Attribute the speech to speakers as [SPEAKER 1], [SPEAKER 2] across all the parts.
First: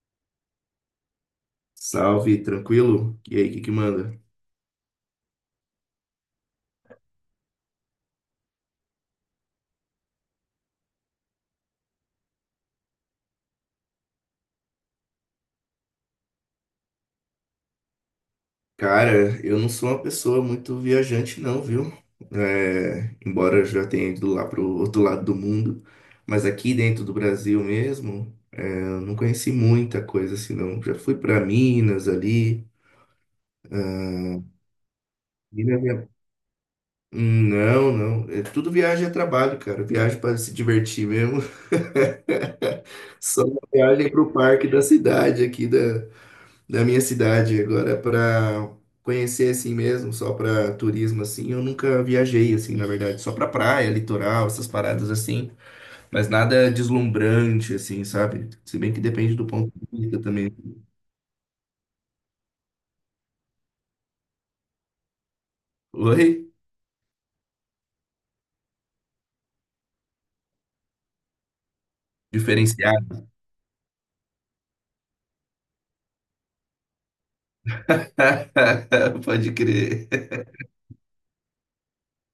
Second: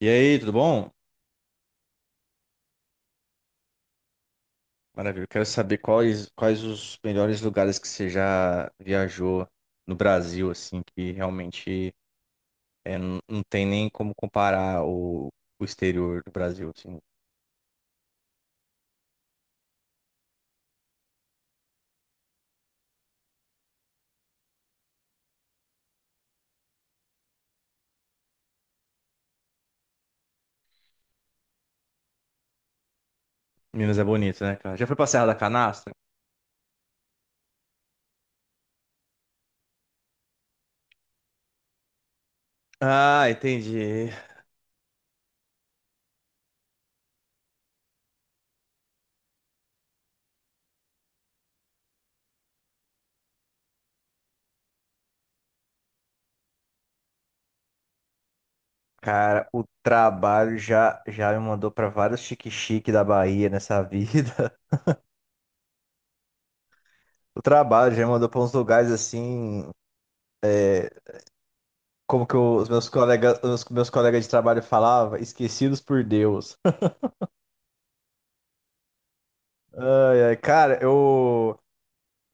[SPEAKER 1] E aí, tudo bom?
[SPEAKER 2] Salve, tranquilo? E aí, o que que manda?
[SPEAKER 1] Maravilha. Eu quero saber quais os melhores lugares que você já viajou no Brasil, assim, que realmente não tem nem como comparar o exterior do Brasil, assim.
[SPEAKER 2] Cara, eu não sou uma pessoa muito viajante, não, viu? É, embora eu já tenha ido lá pro outro lado do mundo, mas aqui dentro do Brasil mesmo, é, eu não conheci muita coisa assim, não. Já fui pra Minas ali.
[SPEAKER 1] Minas é bonito, né, cara? Já foi pra Serra da
[SPEAKER 2] Minas
[SPEAKER 1] Canastra?
[SPEAKER 2] é- Não, não. É tudo viagem é trabalho, cara. Viagem para se divertir mesmo.
[SPEAKER 1] Ah,
[SPEAKER 2] Só uma
[SPEAKER 1] entendi.
[SPEAKER 2] viagem pro parque da cidade aqui da minha cidade agora para conhecer assim mesmo, só para turismo assim. Eu nunca viajei assim, na verdade, só para praia, litoral, essas paradas assim, mas nada deslumbrante assim, sabe? Se bem que depende do
[SPEAKER 1] Cara, o
[SPEAKER 2] ponto de vista também.
[SPEAKER 1] trabalho já me mandou pra vários chique-chique da Bahia nessa vida.
[SPEAKER 2] Oi?
[SPEAKER 1] O trabalho já me mandou pra uns lugares assim, como que
[SPEAKER 2] Diferenciado.
[SPEAKER 1] os meus colegas de trabalho falavam, esquecidos por Deus.
[SPEAKER 2] Pode crer.
[SPEAKER 1] Ai, ai, cara, eu,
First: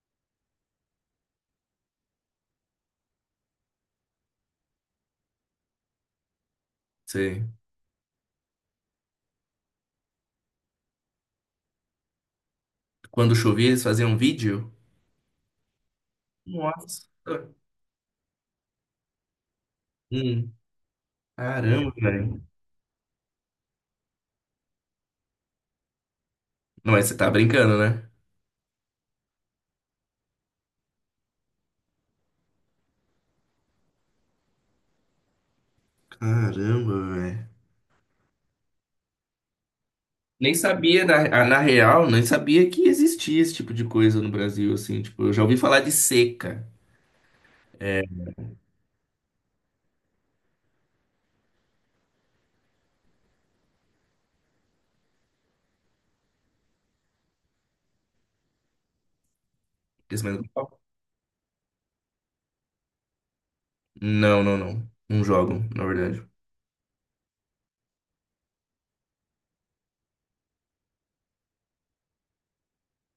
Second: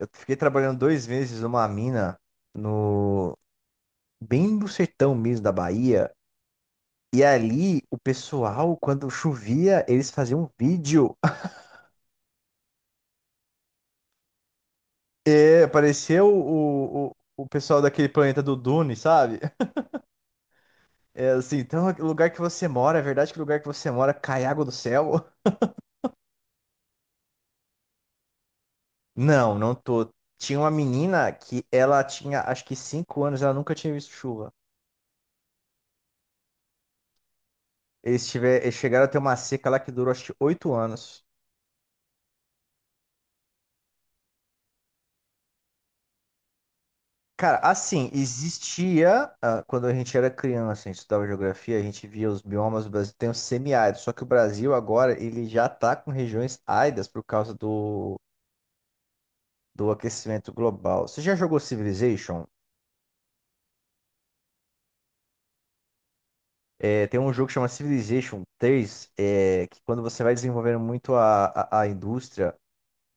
[SPEAKER 1] eu fiquei trabalhando 2 meses numa mina no bem no sertão mesmo da Bahia. E
[SPEAKER 2] Sei.
[SPEAKER 1] ali o pessoal, quando chovia, eles faziam um vídeo.
[SPEAKER 2] Quando chovia, eles faziam um vídeo?
[SPEAKER 1] É, parecia
[SPEAKER 2] Nossa.
[SPEAKER 1] o pessoal daquele planeta do Dune, sabe?
[SPEAKER 2] Hum.
[SPEAKER 1] É assim, então
[SPEAKER 2] Caramba,
[SPEAKER 1] o lugar que
[SPEAKER 2] velho.
[SPEAKER 1] você mora, é verdade que o lugar que você mora cai água do céu?
[SPEAKER 2] Não, mas você tá brincando, né?
[SPEAKER 1] Não, não tô. Tinha uma menina que ela tinha acho que 5 anos, ela nunca tinha visto chuva.
[SPEAKER 2] Caramba.
[SPEAKER 1] Eles chegaram a ter uma seca lá que durou acho que
[SPEAKER 2] Nem
[SPEAKER 1] oito
[SPEAKER 2] sabia,
[SPEAKER 1] anos.
[SPEAKER 2] na real, nem sabia que existia esse tipo de coisa no Brasil, assim. Tipo, eu já ouvi falar de seca.
[SPEAKER 1] Cara, assim, existia, ah, quando a gente era criança, a gente estudava geografia, a gente via os biomas do Brasil, tem o semiárido, só que o Brasil agora, ele já tá com regiões áridas por causa do
[SPEAKER 2] Aquecimento
[SPEAKER 1] aquecimento
[SPEAKER 2] global?
[SPEAKER 1] global. Você já jogou Civilization?
[SPEAKER 2] Não, não, não. Não jogam, na verdade.
[SPEAKER 1] É, tem um jogo que chama Civilization 3 é, que quando você vai desenvolvendo muito a indústria,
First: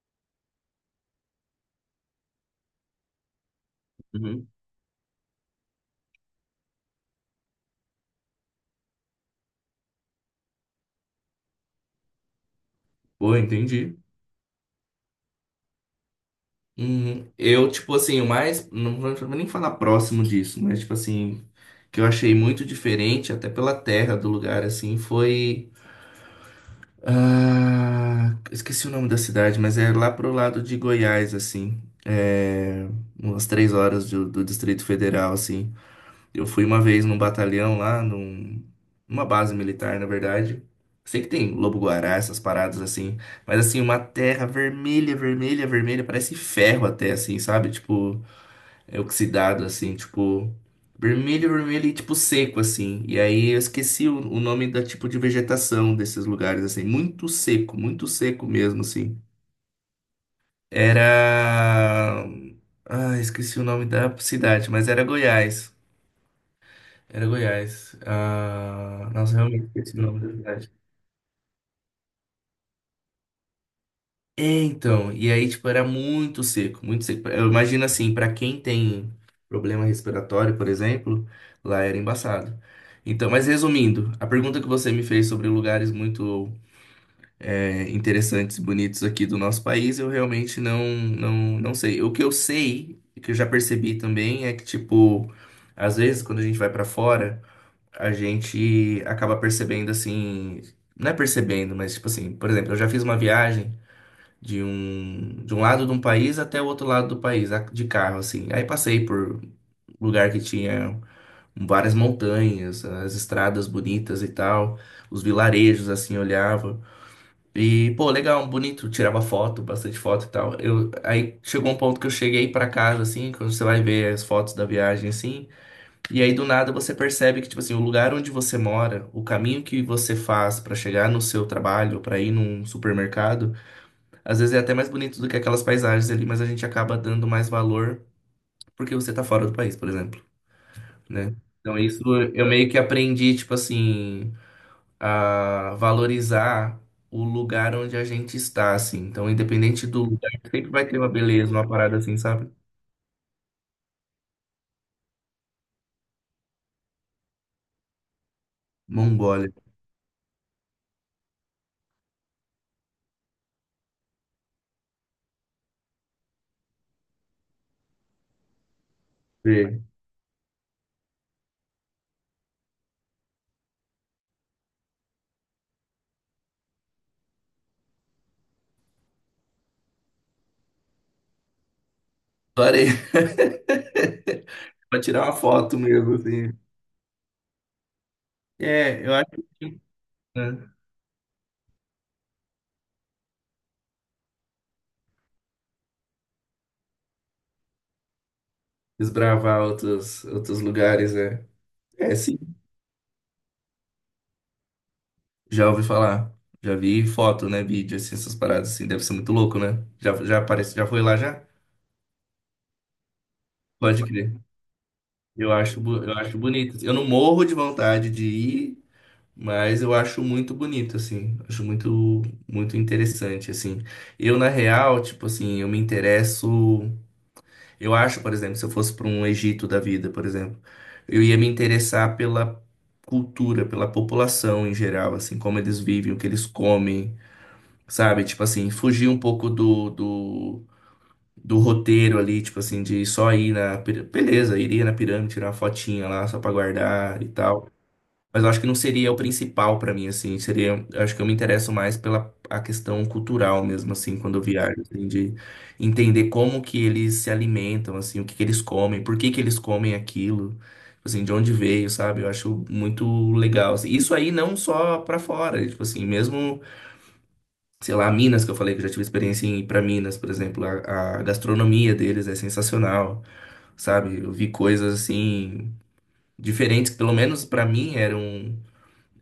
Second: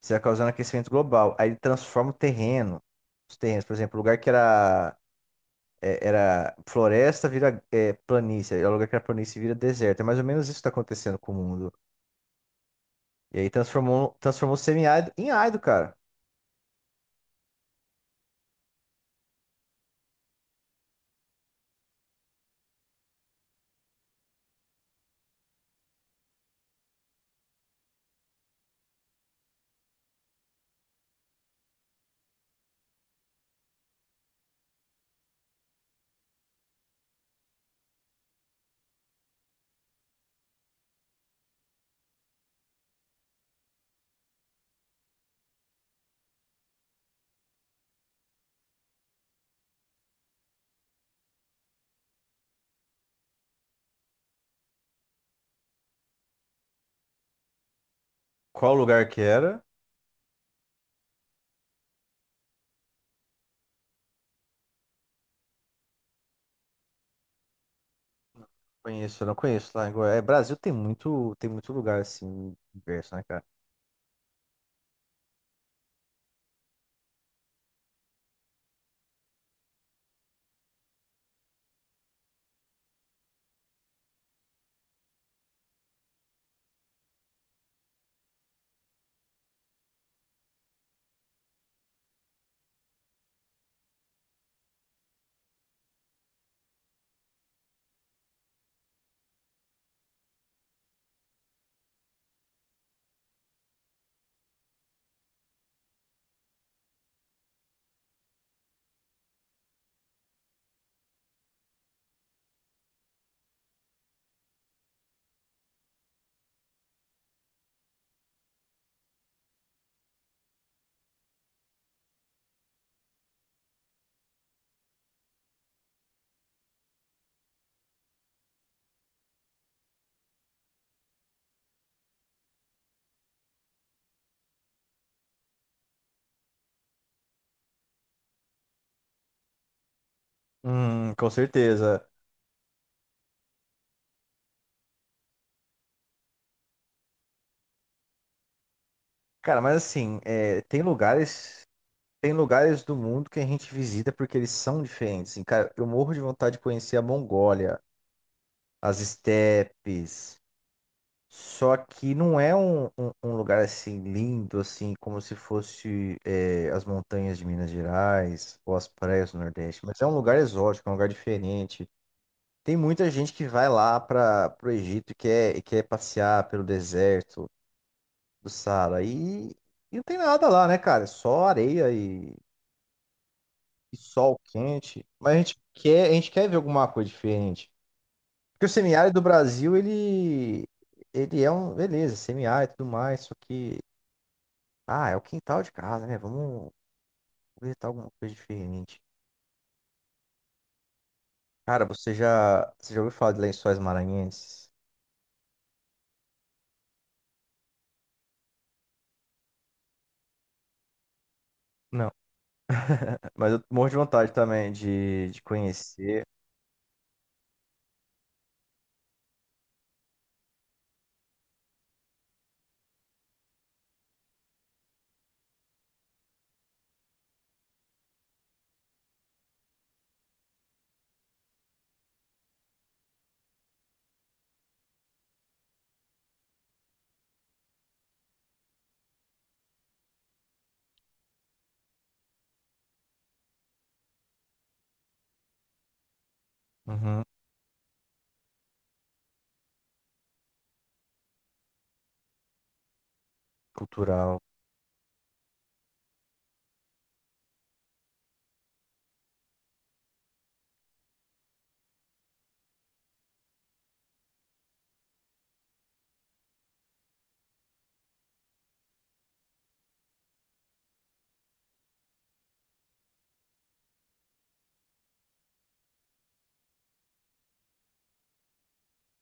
[SPEAKER 1] você vai causando aquecimento global, aí ele transforma os terrenos, por exemplo, o lugar que
[SPEAKER 2] Uhum.
[SPEAKER 1] era é, era floresta vira planície, é o lugar que era planície vira deserto. É mais ou menos isso que tá acontecendo com o mundo.
[SPEAKER 2] Pô,
[SPEAKER 1] E aí
[SPEAKER 2] entendi.
[SPEAKER 1] transformou semi-árido em árido, cara.
[SPEAKER 2] Uhum. Eu, tipo assim, o mais. Não vou nem falar próximo disso, mas, tipo assim, que eu achei muito diferente, até pela terra do lugar, assim, foi. Ah, esqueci o nome da cidade, mas é lá pro lado de Goiás, assim. É, umas 3 horas do Distrito Federal, assim. Eu fui uma vez num batalhão lá, numa base militar, na verdade. Sei que tem lobo-guará, essas paradas assim, mas assim, uma terra vermelha, vermelha, vermelha, parece ferro até, assim, sabe? Tipo, é oxidado, assim, tipo, vermelho, vermelho e tipo seco, assim. E aí eu esqueci o nome da tipo de vegetação desses lugares, assim, muito seco
[SPEAKER 1] Qual
[SPEAKER 2] mesmo,
[SPEAKER 1] lugar
[SPEAKER 2] assim.
[SPEAKER 1] que era?
[SPEAKER 2] Era. Ah, esqueci o nome da cidade, mas era Goiás. Era Goiás. Ah,
[SPEAKER 1] Conheço, eu não
[SPEAKER 2] nossa, realmente
[SPEAKER 1] conheço lá em
[SPEAKER 2] esqueci o
[SPEAKER 1] Goiás.
[SPEAKER 2] nome
[SPEAKER 1] É,
[SPEAKER 2] da
[SPEAKER 1] Brasil
[SPEAKER 2] cidade.
[SPEAKER 1] tem muito lugar assim, diverso, né, cara?
[SPEAKER 2] É, então, e aí, tipo, era muito seco, muito seco. Eu imagino assim, pra quem tem problema respiratório, por exemplo, lá era embaçado. Então, mas resumindo, a pergunta que você me fez sobre lugares muito interessantes e bonitos aqui do nosso país, eu realmente não sei. O que eu sei, que eu já percebi também, é que, tipo, às vezes quando a gente vai pra fora, a gente acaba percebendo assim, não é percebendo, mas tipo assim, por exemplo, eu já fiz uma viagem de um lado de um país até o outro lado do país, de carro, assim. Aí passei por lugar que tinha várias montanhas, as estradas bonitas e tal, os vilarejos, assim, eu olhava. E, pô, legal, bonito, tirava foto, bastante foto e tal. Eu, aí chegou um ponto que eu cheguei pra casa, assim, quando você vai ver as fotos da viagem, assim, e aí, do nada, você percebe que, tipo assim, o lugar onde você mora, o caminho que você faz pra chegar no seu trabalho, pra ir num supermercado, às vezes é até mais bonito do que aquelas paisagens ali, mas a gente acaba dando mais valor porque você tá fora do país, por exemplo,
[SPEAKER 1] Com
[SPEAKER 2] né? Então, isso
[SPEAKER 1] certeza.
[SPEAKER 2] eu meio que aprendi, tipo assim, a valorizar o lugar onde a gente está, assim. Então,
[SPEAKER 1] Cara, mas
[SPEAKER 2] independente do
[SPEAKER 1] assim,
[SPEAKER 2] lugar,
[SPEAKER 1] é,
[SPEAKER 2] sempre vai ter uma beleza, uma parada assim,
[SPEAKER 1] tem
[SPEAKER 2] sabe?
[SPEAKER 1] lugares do mundo que a gente visita porque eles são diferentes. Assim, cara, eu morro de vontade de conhecer a Mongólia, as
[SPEAKER 2] Mongólia.
[SPEAKER 1] estepes. Só que não é um lugar assim lindo, assim, como se fosse é, as montanhas de Minas Gerais ou as praias do Nordeste, mas é um lugar exótico, é um lugar diferente. Tem muita gente que vai lá para o Egito e e quer passear pelo deserto do Saara e não tem nada lá, né, cara? É só areia
[SPEAKER 2] Parei.
[SPEAKER 1] e sol
[SPEAKER 2] Pra
[SPEAKER 1] quente.
[SPEAKER 2] tirar uma
[SPEAKER 1] Mas
[SPEAKER 2] foto
[SPEAKER 1] a
[SPEAKER 2] mesmo,
[SPEAKER 1] gente quer
[SPEAKER 2] assim.
[SPEAKER 1] ver alguma coisa diferente. Porque o
[SPEAKER 2] É,
[SPEAKER 1] semiárido
[SPEAKER 2] eu
[SPEAKER 1] do
[SPEAKER 2] acho
[SPEAKER 1] Brasil,
[SPEAKER 2] que né,
[SPEAKER 1] ele é um, beleza, semiárido e tudo mais, só que ah, é o quintal de casa, né? Vamos visitar alguma coisa diferente.
[SPEAKER 2] desbravar outros lugares, é.
[SPEAKER 1] Cara,
[SPEAKER 2] É, sim.
[SPEAKER 1] você já ouviu falar de Lençóis Maranhenses?
[SPEAKER 2] Já ouvi falar. Já vi foto, né? Vídeo, assim, essas paradas, assim. Deve ser muito louco, né? Já, já aparece, já foi lá, já?
[SPEAKER 1] Não. Mas eu morro de
[SPEAKER 2] Pode
[SPEAKER 1] vontade
[SPEAKER 2] crer.
[SPEAKER 1] também de
[SPEAKER 2] Eu acho, eu
[SPEAKER 1] conhecer.
[SPEAKER 2] acho bonito. Eu não morro de vontade de ir, mas eu acho muito bonito, assim. Acho muito, muito interessante, assim. Eu, na real, tipo assim, eu me interesso. Eu acho, por exemplo, se eu fosse para um Egito da vida, por exemplo, eu ia me interessar pela cultura, pela população em geral, assim, como eles vivem, o que eles comem, sabe? Tipo assim, fugir um pouco do roteiro ali, tipo assim, de só ir Beleza, iria na pirâmide, tirar uma fotinha lá só para guardar
[SPEAKER 1] Uhum,
[SPEAKER 2] e tal. Mas eu acho que não seria o principal pra mim, assim. Seria, eu acho que eu me interesso mais pela a questão cultural mesmo, assim, quando
[SPEAKER 1] cultural.
[SPEAKER 2] eu viajo, assim, de entender como que eles se alimentam, assim, o que que eles comem, por que que eles comem aquilo, tipo assim, de onde veio, sabe? Eu acho muito legal, assim. Isso aí não só pra fora, tipo assim, mesmo, sei lá, Minas, que eu falei que eu já tive experiência em ir pra Minas, por exemplo, a gastronomia deles é sensacional, sabe? Eu vi coisas assim diferentes, que pelo menos pra mim eram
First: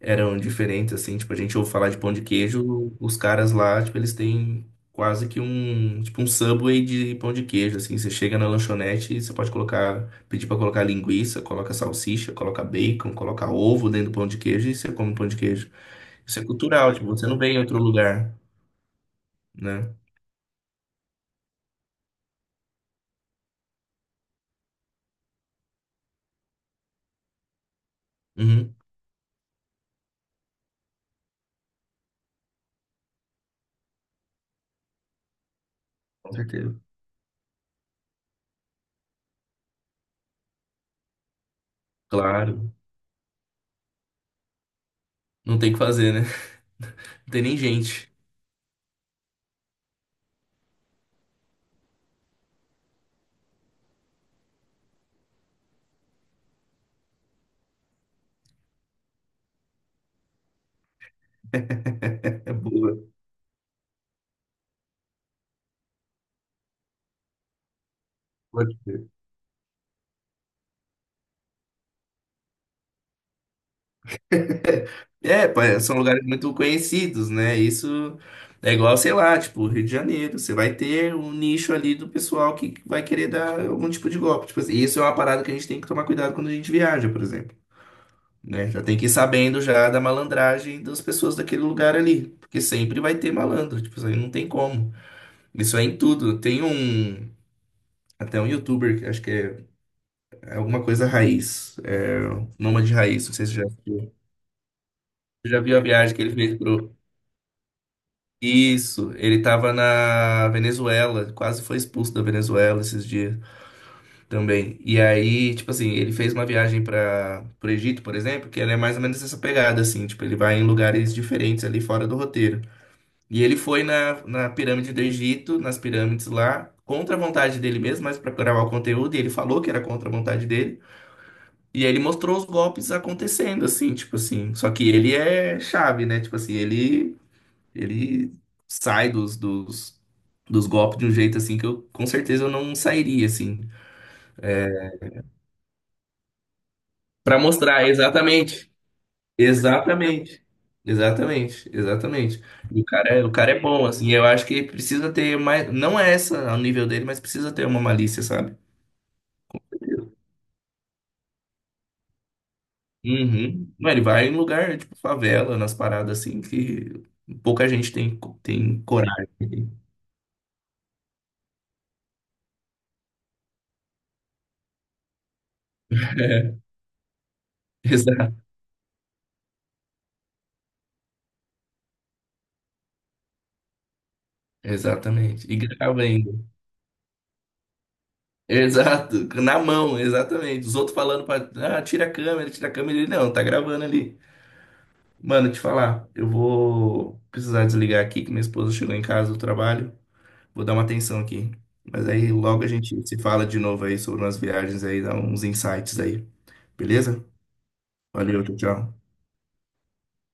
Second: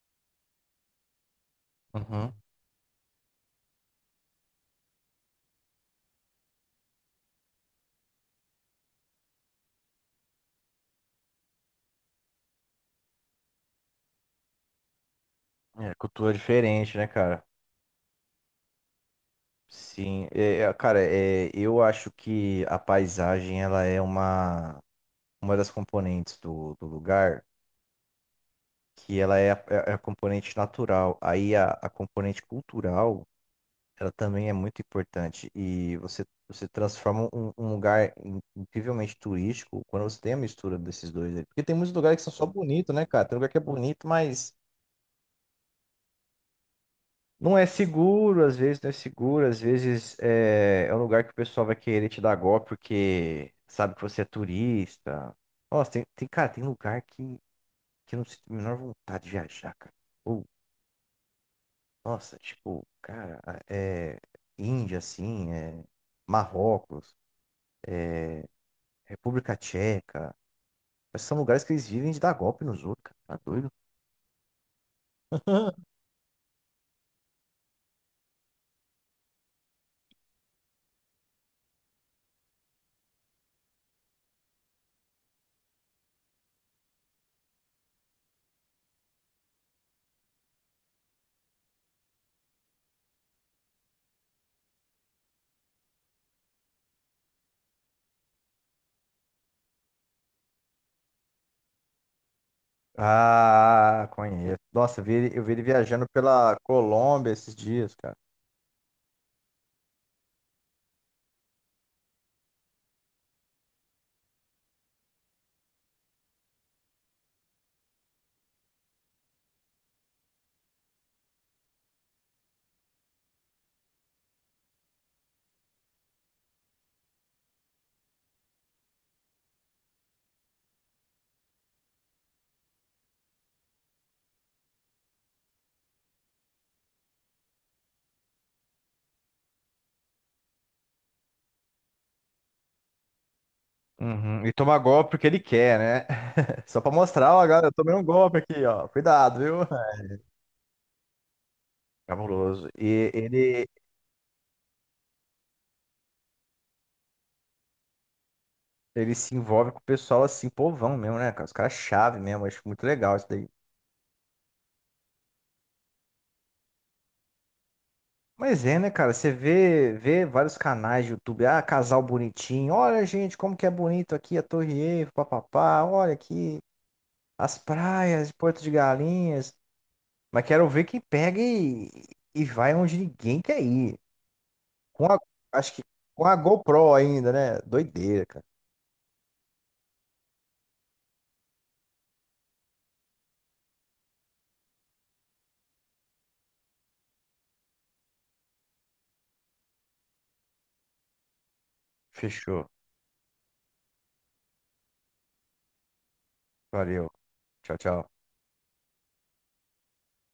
[SPEAKER 2] eram diferentes, assim, tipo, a gente ouve falar de pão de
[SPEAKER 1] Uhum.
[SPEAKER 2] queijo, os caras lá, tipo, eles têm quase que um, tipo, um Subway de pão de queijo, assim, você chega na lanchonete e você pode colocar, pedir pra colocar linguiça, coloca salsicha, coloca bacon, coloca ovo dentro do pão de queijo e você come pão de queijo.
[SPEAKER 1] É, cultura
[SPEAKER 2] Isso é cultural,
[SPEAKER 1] diferente,
[SPEAKER 2] tipo,
[SPEAKER 1] né,
[SPEAKER 2] você não
[SPEAKER 1] cara?
[SPEAKER 2] vem em outro lugar, né?
[SPEAKER 1] Sim. Eu acho que a paisagem, ela é uma das componentes do lugar,
[SPEAKER 2] Uhum,
[SPEAKER 1] que ela é é é a componente natural. Aí a componente cultural. Ela também é muito importante e
[SPEAKER 2] com
[SPEAKER 1] você
[SPEAKER 2] certeza.
[SPEAKER 1] transforma um lugar incrivelmente turístico quando você tem a mistura desses dois aí. Porque tem muitos lugares que são só
[SPEAKER 2] Claro,
[SPEAKER 1] bonitos, né, cara? Tem lugar que é bonito, mas
[SPEAKER 2] não tem o que fazer, né? Não tem nem
[SPEAKER 1] não é
[SPEAKER 2] gente.
[SPEAKER 1] seguro, às vezes não é seguro, às vezes é um lugar que o pessoal vai querer te dar golpe porque sabe que você é turista. Nossa, cara, tem lugar que eu não sinto a menor vontade de viajar, cara. Ou, nossa,
[SPEAKER 2] É
[SPEAKER 1] tipo,
[SPEAKER 2] boa.
[SPEAKER 1] cara, é Índia, assim, é Marrocos. República Tcheca. Esses são lugares que eles vivem de dar golpe nos outros, cara. Tá doido?
[SPEAKER 2] É, são lugares muito conhecidos, né? Isso é igual, sei lá, tipo, Rio de Janeiro. Você vai ter um nicho ali do pessoal que vai querer dar algum tipo de golpe. Tipo assim, isso é uma parada que a gente tem que tomar cuidado quando a gente viaja, por exemplo, né? Já tem que ir sabendo já da malandragem das pessoas daquele lugar ali, porque sempre vai ter malandro, tipo, isso aí não tem como. Isso é em tudo. Tem um, até um youtuber, que acho que é alguma coisa raiz, é, Nômade Raiz, não sei se você já
[SPEAKER 1] Ah,
[SPEAKER 2] viu.
[SPEAKER 1] conheço. Nossa, eu
[SPEAKER 2] Você
[SPEAKER 1] vi
[SPEAKER 2] já
[SPEAKER 1] ele
[SPEAKER 2] viu a
[SPEAKER 1] viajando
[SPEAKER 2] viagem que ele
[SPEAKER 1] pela
[SPEAKER 2] fez?
[SPEAKER 1] Colômbia esses dias, cara.
[SPEAKER 2] Isso, ele estava na Venezuela, quase foi expulso da Venezuela esses dias também. E aí, tipo assim, ele fez uma viagem para pro Egito, por exemplo, que ela é mais ou menos essa pegada, assim, tipo, ele vai em lugares diferentes ali fora do roteiro. E ele foi na pirâmide do Egito, nas pirâmides lá, contra a vontade dele mesmo, mas para gravar o conteúdo, e ele falou que era contra a vontade dele. E aí ele mostrou os golpes acontecendo, assim, tipo assim. Só que ele é chave, né? Tipo assim, ele sai dos golpes de um jeito assim que eu com certeza eu não sairia assim.
[SPEAKER 1] Uhum. E toma golpe porque ele quer, né? Só pra mostrar,
[SPEAKER 2] Pra
[SPEAKER 1] ó, galera, eu
[SPEAKER 2] mostrar
[SPEAKER 1] tomei um golpe aqui,
[SPEAKER 2] exatamente,
[SPEAKER 1] ó. Cuidado, viu?
[SPEAKER 2] exatamente, exatamente, exatamente.
[SPEAKER 1] Cabuloso.
[SPEAKER 2] E o cara, o cara é bom assim. Eu acho que precisa ter mais, não é essa ao nível dele, mas precisa ter uma malícia, sabe?
[SPEAKER 1] Ele se envolve com o pessoal assim, povão mesmo, né, cara? Os caras chave mesmo. Acho muito legal isso daí.
[SPEAKER 2] Uhum. Não, ele vai em lugar tipo favela, nas paradas assim que pouca gente tem
[SPEAKER 1] Mas é,
[SPEAKER 2] tem
[SPEAKER 1] né, cara?
[SPEAKER 2] coragem.
[SPEAKER 1] Você vê, vê vários canais de YouTube. Ah, casal bonitinho. Olha, gente, como que é bonito aqui a Torre Eiffel, papapá. Olha aqui as praias
[SPEAKER 2] Exa-
[SPEAKER 1] de Porto de Galinhas. Mas quero ver quem pega e vai onde ninguém quer ir. Com a,
[SPEAKER 2] Exatamente. E
[SPEAKER 1] acho que
[SPEAKER 2] grava
[SPEAKER 1] com
[SPEAKER 2] ainda.
[SPEAKER 1] a GoPro ainda, né? Doideira, cara.
[SPEAKER 2] Exato, na mão, exatamente. Os outros falando pra. Ah, tira a câmera, tira a câmera. Ele não, tá gravando ali. Mano, te falar, eu vou precisar desligar aqui que minha esposa chegou em casa do trabalho. Vou dar uma atenção aqui. Mas aí logo a
[SPEAKER 1] Fechou.
[SPEAKER 2] gente se fala de novo aí sobre umas viagens aí, dá uns insights aí.
[SPEAKER 1] Valeu.
[SPEAKER 2] Beleza?
[SPEAKER 1] Tchau, tchau.
[SPEAKER 2] Valeu, tchau, tchau.